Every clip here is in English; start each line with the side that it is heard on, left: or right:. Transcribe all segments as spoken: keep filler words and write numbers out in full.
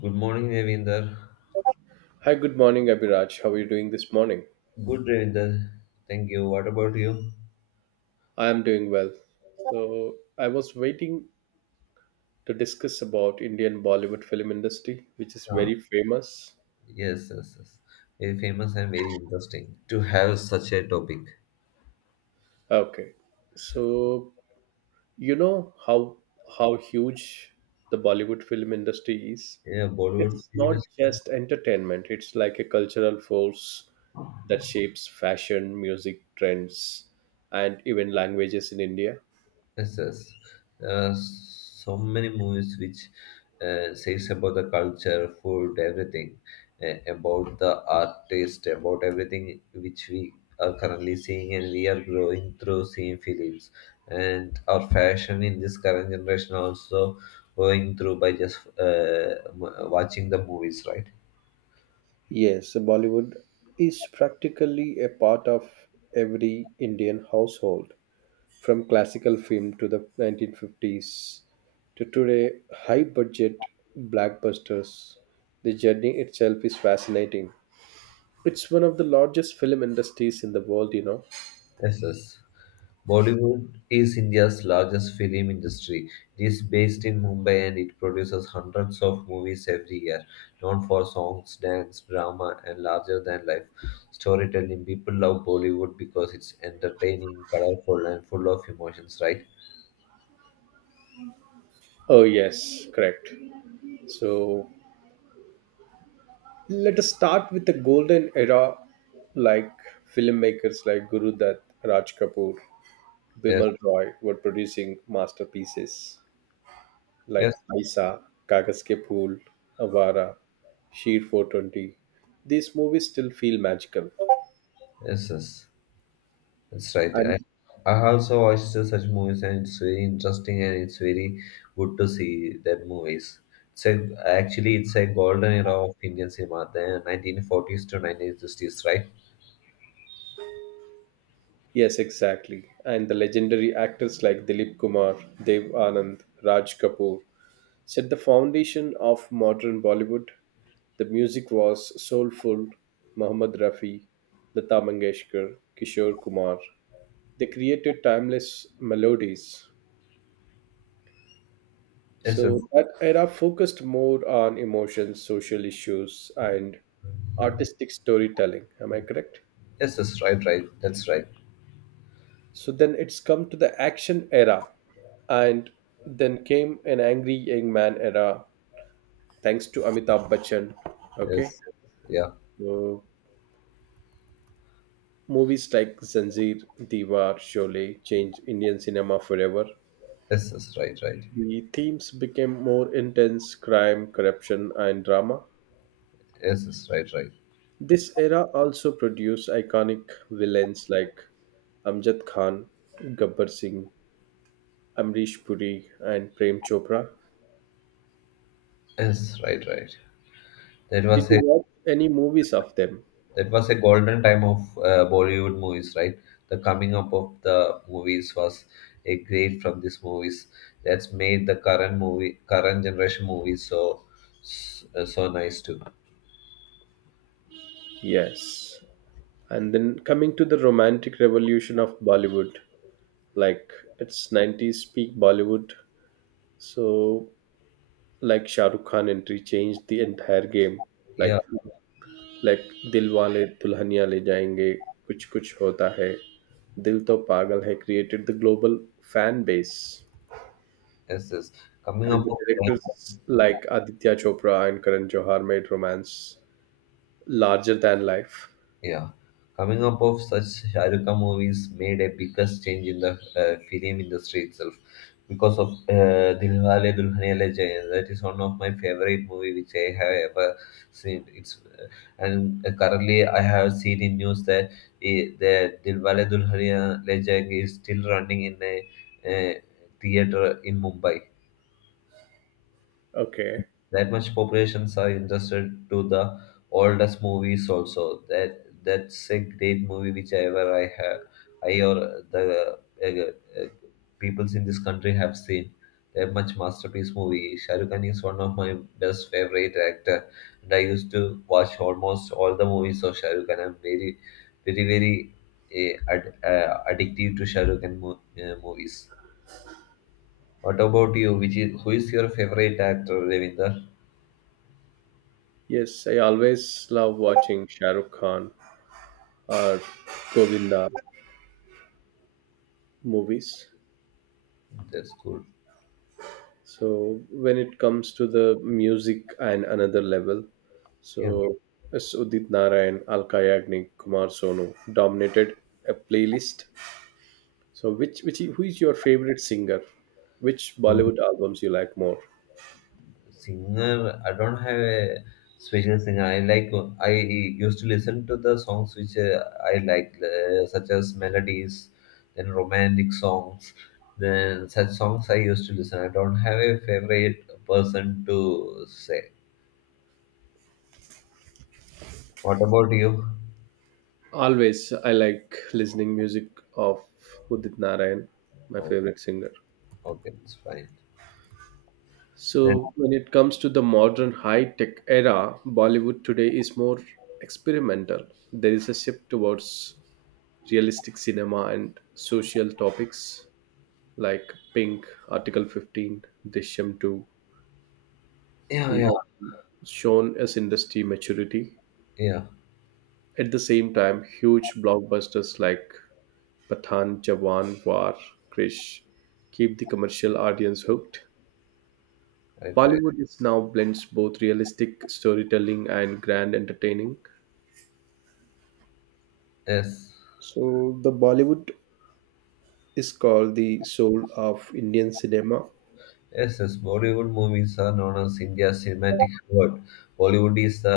left: Good morning, Ravinder.
right: Hi, good morning, Abhiraj. How are you doing this morning?
left: Good, Ravinder. Thank you. What about you?
right: I am doing well. So, I was waiting to discuss about Indian Bollywood film industry, which is
left: Yeah.
right: very famous.
left: Yes, yes, yes. Very famous and very interesting to have such a topic.
right: Okay. So, you know how how huge the Bollywood film industry is?
left: Yeah, Bollywood
right: It's
left: film
right: not
left: industry.
right: just entertainment, it's like a cultural force that shapes fashion, music, trends, and even languages in India.
left: Yes, yes. There are so many movies which uh, says about the culture, food, everything, uh, about the art taste, about everything which we are currently seeing and we are growing through seeing films. And our fashion in this current generation also going through by just uh, m- watching the movies, right?
right: Yes, Bollywood is practically a part of every Indian household, from classical film to the nineteen fifties to today high budget blockbusters. The journey itself is fascinating. It's one of the largest film industries in the world, you know.
left: Yes, yes. Bollywood is India's largest film industry. It is based in Mumbai and it produces hundreds of movies every year, known for songs, dance, drama, and larger than life storytelling. People love Bollywood because it's entertaining, colorful, and full of emotions, right?
right: Oh, yes, correct. So let us start with the golden era, like filmmakers like Guru Dutt, Raj Kapoor.
left: Yes,
right: Bimal Roy were producing masterpieces like
left: yes,
right: Aisa, Kagas Ke Phool, Avara, Sheer four twenty. These movies still feel magical.
left: yes, yes. That's right.
right: And
left: I, I have also watched such movies, and it's very interesting and it's very good to see that movies. So actually, it's a golden era of Indian cinema, the nineteen forties to nineteen sixties, right?
right: yes, exactly. And the legendary actors like Dilip Kumar, Dev Anand, Raj Kapoor set the foundation of modern Bollywood. The music was soulful. Mohammed Rafi, Lata Mangeshkar, Kishore Kumar. They created timeless melodies.
left: Yes, yes,
right: So that era focused more on emotions, social issues, and artistic storytelling. Am I correct?
left: yes, yes, right, right. That's right.
right: So then it's come to the action era, and then came an angry young man era, thanks to Amitabh Bachchan. Okay,
left: Yes, yeah.
right: so movies like Zanjeer, Diwar, Sholay changed Indian cinema forever.
left: Yes, yes, right, right.
right: The themes became more intense: crime, corruption, and drama.
left: Yes, yes, right, right.
right: This era also produced iconic villains like Amjad Khan, Gabbar Singh, Amrish Puri, and Prem Chopra.
left: Yes, right, right. That
right: Did
left: was
right: you
left: a
right: watch any movies of them?
left: That was a golden time of uh, Bollywood movies, right? The coming up of the movies was a great from these movies that's made the current movie, current generation movies so so, so nice too.
right: Yes. And then coming to the romantic revolution of Bollywood, like its nineties peak Bollywood. So, like Shah Rukh Khan entry changed the entire game.
left: Yeah,
right: Like like Dilwale Dulhania Le Jayenge कुछ कुछ होता है दिल तो पागल है created the global fan base,
left: yes, yes. Coming
right: and
left: up
right: the
left: of
right: directors like Aditya Chopra and Karan Johar made romance larger than life.
left: Yeah, coming up of such Shah Rukh Khan movies made a biggest change in the uh, film industry itself because of uh, Dilwale Dulhaniya Le Jayenge. That is one of my favorite movie which I have ever seen. It's uh, and uh, Currently I have seen in news that eh, the Dilwale Dulhaniya Le Jayenge is still running in a, uh theater in Mumbai.
right: Okay,
left: That much populations are interested to the oldest movies also. That that's a great movie whichever I have I or the uh, uh, peoples in this country have seen. That much masterpiece movie. Shah Rukh Khan is one of my best favorite actor and I used to watch almost all the movies of Shah Rukh Khan. I'm very very very uh, ad- uh, addictive to Shah Rukh Khan mo- uh, movies. What about you? Which is who is your favorite actor, Ravinder?
right: yes, I always love watching Shahrukh Khan or Govinda movies.
left: That's cool.
right: So when it comes to the music and another level, so
left: Yeah,
right: as Udit Narayan, Alka Yagnik, Kumar Sonu dominated a playlist. So which which who is your favorite singer, which
left: sing-
right: Bollywood albums you like more?
left: Singer. I don't have a special singer I like. I used to listen to the songs which uh, I like, uh, such as melodies, then romantic songs, then such songs I used to listen. I don't have a favorite person to say. What about you?
right: Always I like listening music of Udit Narayan, my
left: Oh,
right: favorite singer.
left: okay, it's fine. Then
right: So, when it comes to the modern high tech era, Bollywood today is more experimental. There is a shift towards realistic cinema and social topics like Pink, Article fifteen, Drishyam two,
left: yeah,
right: and
left: yeah,
right: that shown as industry maturity.
left: yeah.
right: At the same time, huge blockbusters like Pathan, Jawan, War, Krish keep the commercial audience hooked.
left: Right, right.
right: Bollywood is now blends both realistic storytelling and grand entertaining.
left: Yes.
right: So the Bollywood is called the soul of Indian cinema.
left: Yes, yes. Bollywood movies are known as India's cinematic hub. Bollywood is the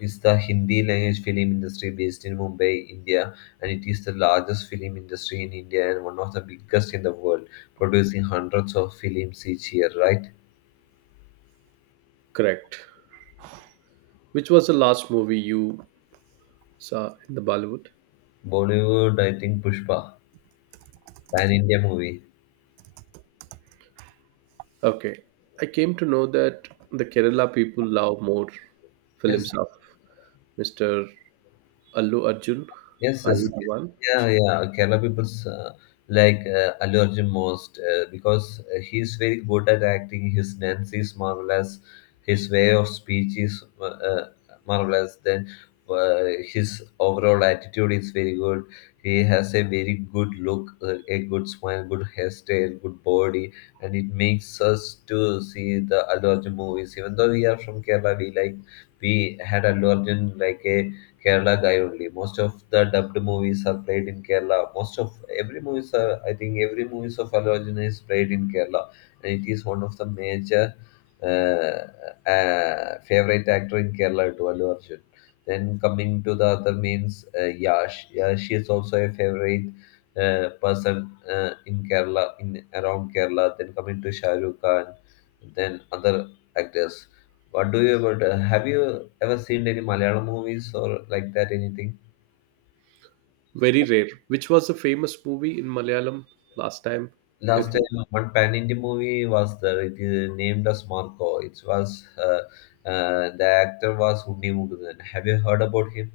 left: is the Hindi language film industry based in Mumbai, India, and it is the largest film industry in India and one of the biggest in the world, producing hundreds of films each year. Right?
right: Correct. Which was the last movie you. So in the Bollywood.
left: Bollywood, I think Pushpa, an India movie.
right: Okay. I came to know that the Kerala people love more
left: Yes.
right: films of Mister Allu Arjun.
left: Yes,
right: Are you
left: yes.
right: the one?
left: Yeah, yeah. Kerala people's uh, like uh, Allu Arjun most uh, because uh, he's very good at acting. His dance is marvelous. His way of speech is uh, uh, marvelous. Then uh, his overall attitude is very good. He has a very good look, uh, a good smile, good hairstyle, good body, and it makes us to see the Allu Arjun movies. Even though we are from Kerala, we like we had Allu Arjun like a Kerala guy only. Most of the dubbed movies are played in Kerala. Most of every movies are, I think, every movies of Allu Arjun is played in Kerala, and it is one of the major uh, uh, favorite actor in Kerala to Allu Arjun. Then coming to the other means uh, Yash. Yash is also a favorite uh, person uh, in Kerala, in around Kerala. Then coming to Shah Rukh Khan, then other actors. What do you about? Uh, have you ever seen any Malayalam movies or like that? Anything?
right: Very rare. Which was a famous movie in Malayalam last time?
left: Last
right: It
left: time,
right: was.
left: one pan Indian movie was the it is named as Marco. It was uh, uh, The actor was Unni Mukundan. Have you heard about him?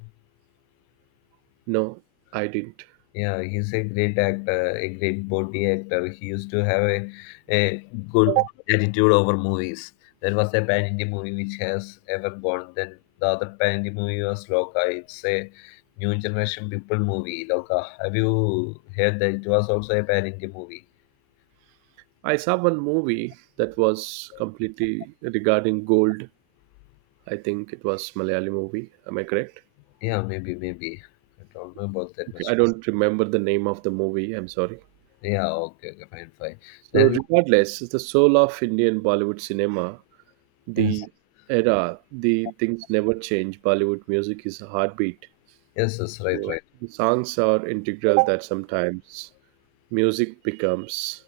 right: No, I didn't.
left: Yeah, he's a great actor, a great body actor. He used to have a, a good attitude over movies. There was a pan India movie which has ever gone. Then the other pan India movie was Loka. It's a new generation people movie. Loka. Have you heard that it was also a pan India movie?
right: I saw one movie that was completely regarding gold. I think it was Malayali movie. Am I correct?
left: Yeah, maybe, maybe. I don't know about that
right: Okay, I
left: much more.
right: don't remember the name of the movie. I'm sorry.
left: Yeah, okay, okay, fine, fine.
right: So,
left: Then
right: regardless, the soul of Indian Bollywood cinema,
left: yes,
right: the era, the things never change. Bollywood music is a heartbeat.
left: yes, yes, right,
right: So
left: right.
right: the songs are integral that sometimes music becomes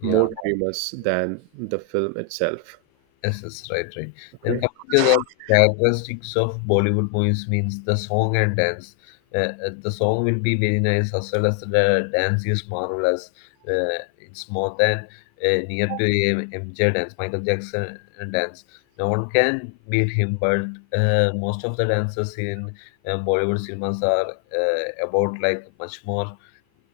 left: Yeah.
right: more famous than the film itself.
left: Yes, yes, right, right. Then
right: Okay.
left: coming to the characteristics of Bollywood movies means the song and dance. Uh, uh, the song will be very nice as well as the dance is marvelous. Uh, it's more than uh, near to a M- MJ dance, Michael Jackson uh, dance. No one can beat him, but uh, most of the dances in uh, Bollywood cinemas are uh, about like much more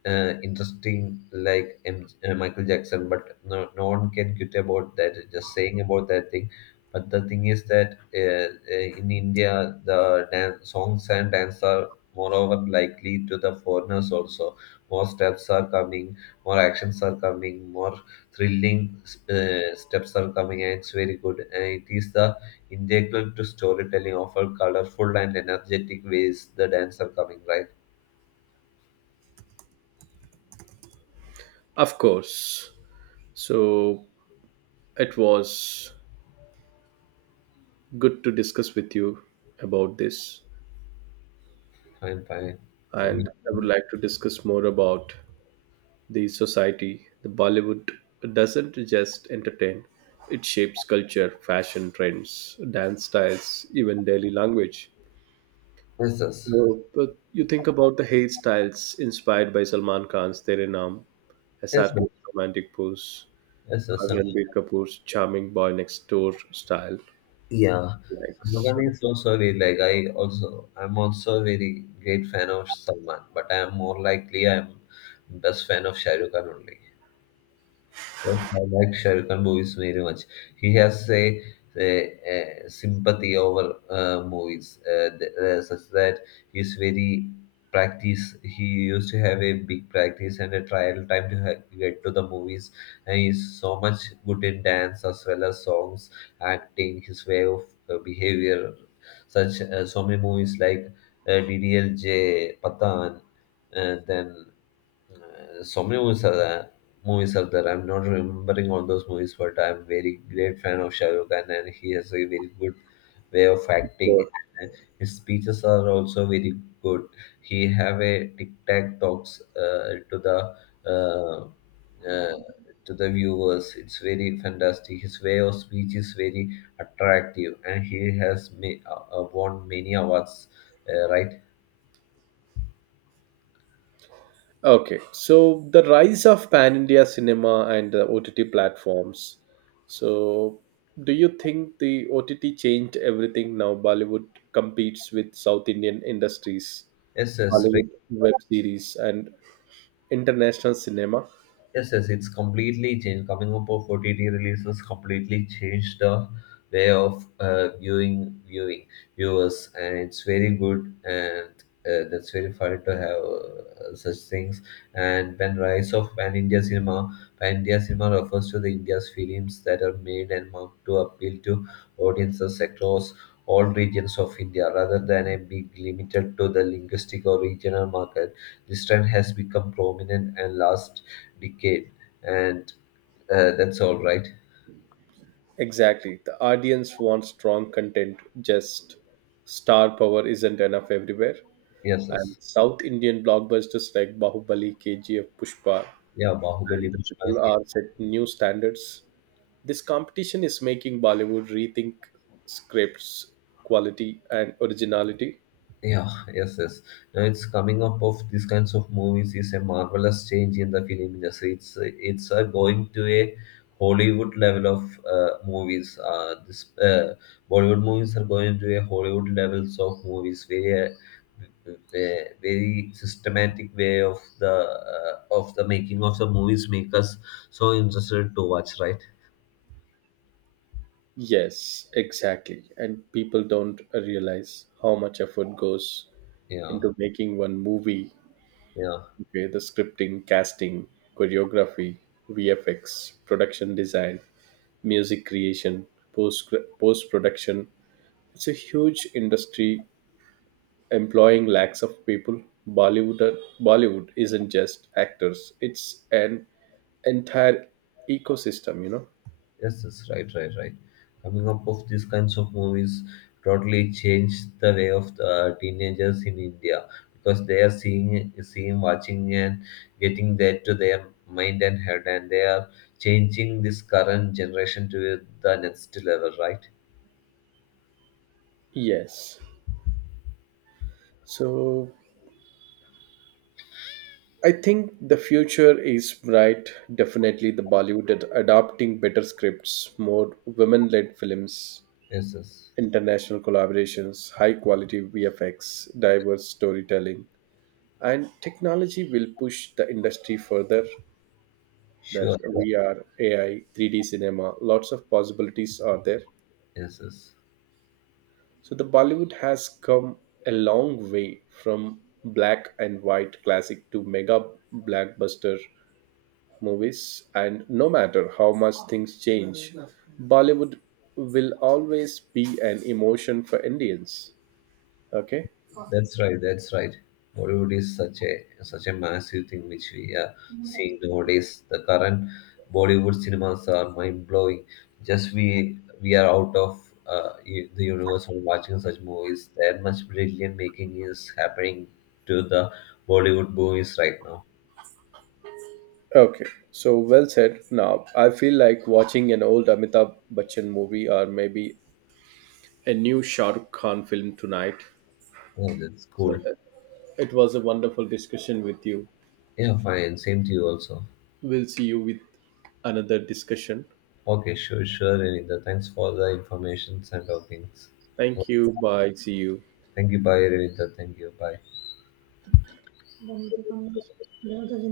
left: uh, interesting like M- uh, Michael Jackson, but no, no one can quit about that. Just saying about that thing. But the thing is that uh, uh, in India, the dance, songs and dance are moreover likely to the foreigners also. More steps are coming, more actions are coming, more thrilling uh, steps are coming, and it's very good. And it is the integral to storytelling, offer colorful and energetic ways the dance are coming. Right?
right: Of course. So it was good to discuss with you about this.
left: Fine, fine. Um,
right: And I would like to discuss more about the society. The Bollywood doesn't just entertain, it shapes culture, fashion trends, dance styles, even daily language.
left: Yes,
right: So, but you think about the hairstyles inspired by Salman Khan's Tere Naam,
left: yes, yes,
right: S R K's
left: sir.
right: romantic pose,
left: Yes, yes,
right: or
left: sir.
right: Ranbir Kapoor's charming boy next door style.
left: Yeah,
right: Like, so,
left: Salman is so solid. Like I also, I'm also very great fan of Salman, but I am more likely I'm best fan of Shah Rukh Khan only. Yes, I like Shah Khan movies very much. He has a, a, a sympathy over uh, movies, uh, th- uh, such that he's very practice. He used to have a big practice and a trial time to ha- get to the movies, and he's so much good in dance as well as songs, acting, his way of uh, behavior. Such uh, so many movies like uh, D D L J, Patan, and then uh, so many movies are there. Movies are there. I'm not remembering all those movies, but I'm very great fan of Shah Rukh Khan, and he has a very good way of acting. And his speeches are also very good. He have a tic tac talks uh, to the uh, uh, to the viewers. It's very fantastic. His way of speech is very attractive, and he has ma- uh, uh, won many awards. Uh, right?
right: okay, so the rise of pan India cinema and the O T T platforms. So, do you think the O T T changed everything now? Bollywood competes with South Indian industries,
left: Yes, yes.
right: Hollywood web series, and international cinema.
left: Yes, yes, it's completely changed. Coming up of O T T releases completely changed the way of uh, viewing viewing viewers, and it's very good and uh, that's very fun to have uh, such things. And when rise of pan India cinema, pan India cinema refers to the India's films that are made and marked to appeal to audiences across all regions of India, rather than a big limited to the linguistic or regional market. This trend has become prominent and last decade, and uh, that's all right.
right: Exactly. The audience wants strong content, just star power isn't enough everywhere.
left: Yes,
right: And
left: yes.
right: South Indian blockbusters like Bahubali, K G F, Pushpa,
left: Yeah, Bahubali,
right: and the
left: Pushpa,
right: Triple R set new standards. This competition is making Bollywood rethink scripts, quality, and originality.
left: yeah, yes, yes. Now it's coming up of these kinds of movies is a marvelous change in the film industry. It's it's uh, going to a Hollywood level of uh, movies. Uh, this uh, Bollywood movies are going to a Hollywood levels of movies, very uh, ve- very systematic way of the uh, of the making of the movies make us so interested to watch, right?
right: Yes, exactly. And people don't realize how much effort goes
left: Yeah,
right: into making one movie.
left: yeah.
right: Okay, the scripting, casting, choreography, V F X, production design, music creation, post post production. It's a huge industry employing lakhs of people. Bollywood Bollywood isn't just actors; it's an entire ecosystem, you know.
left: Yes, yes, right, right, right. Coming up of these kinds of movies totally changed the way of the teenagers in India because they are seeing, seeing, watching, and getting that to their mind and head, and they are changing this current generation to the next level, right?
right: Yes. So I think the future is bright. Definitely, the Bollywood ad- adopting better scripts, more women-led films,
left: Yes, yes,
right: international collaborations, high-quality V F X, diverse storytelling, and technology will push the industry further, that
left: sure.
right: V R, A I, three D cinema, lots of possibilities are there.
left: Yes, yes.
right: So the Bollywood has come a long way from black and white classic to mega blockbuster movies, and no matter how much things change, Bollywood will always be an emotion for Indians. Okay?
left: That's right. That's right. Bollywood is such a such a massive thing which we are seeing nowadays. The current Bollywood cinemas are mind blowing. Just we we are out of uh, u- the universe from watching such movies. That much brilliant making is happening to the Bollywood movies right now.
right: Okay, so well said. Now, I feel like watching an old Amitabh Bachchan movie or maybe a new Shah Rukh Khan film tonight.
left: Oh, that's
right: So
left: cool.
right: it was a wonderful discussion with you.
left: Yeah, fine. Same to you also.
right: We'll see you with another discussion.
left: Okay, sure, sure, Renita. Thanks for the information and all things.
right: Thank you. Bye. See you.
left: Thank you. Bye, Renita. Thank you. Bye.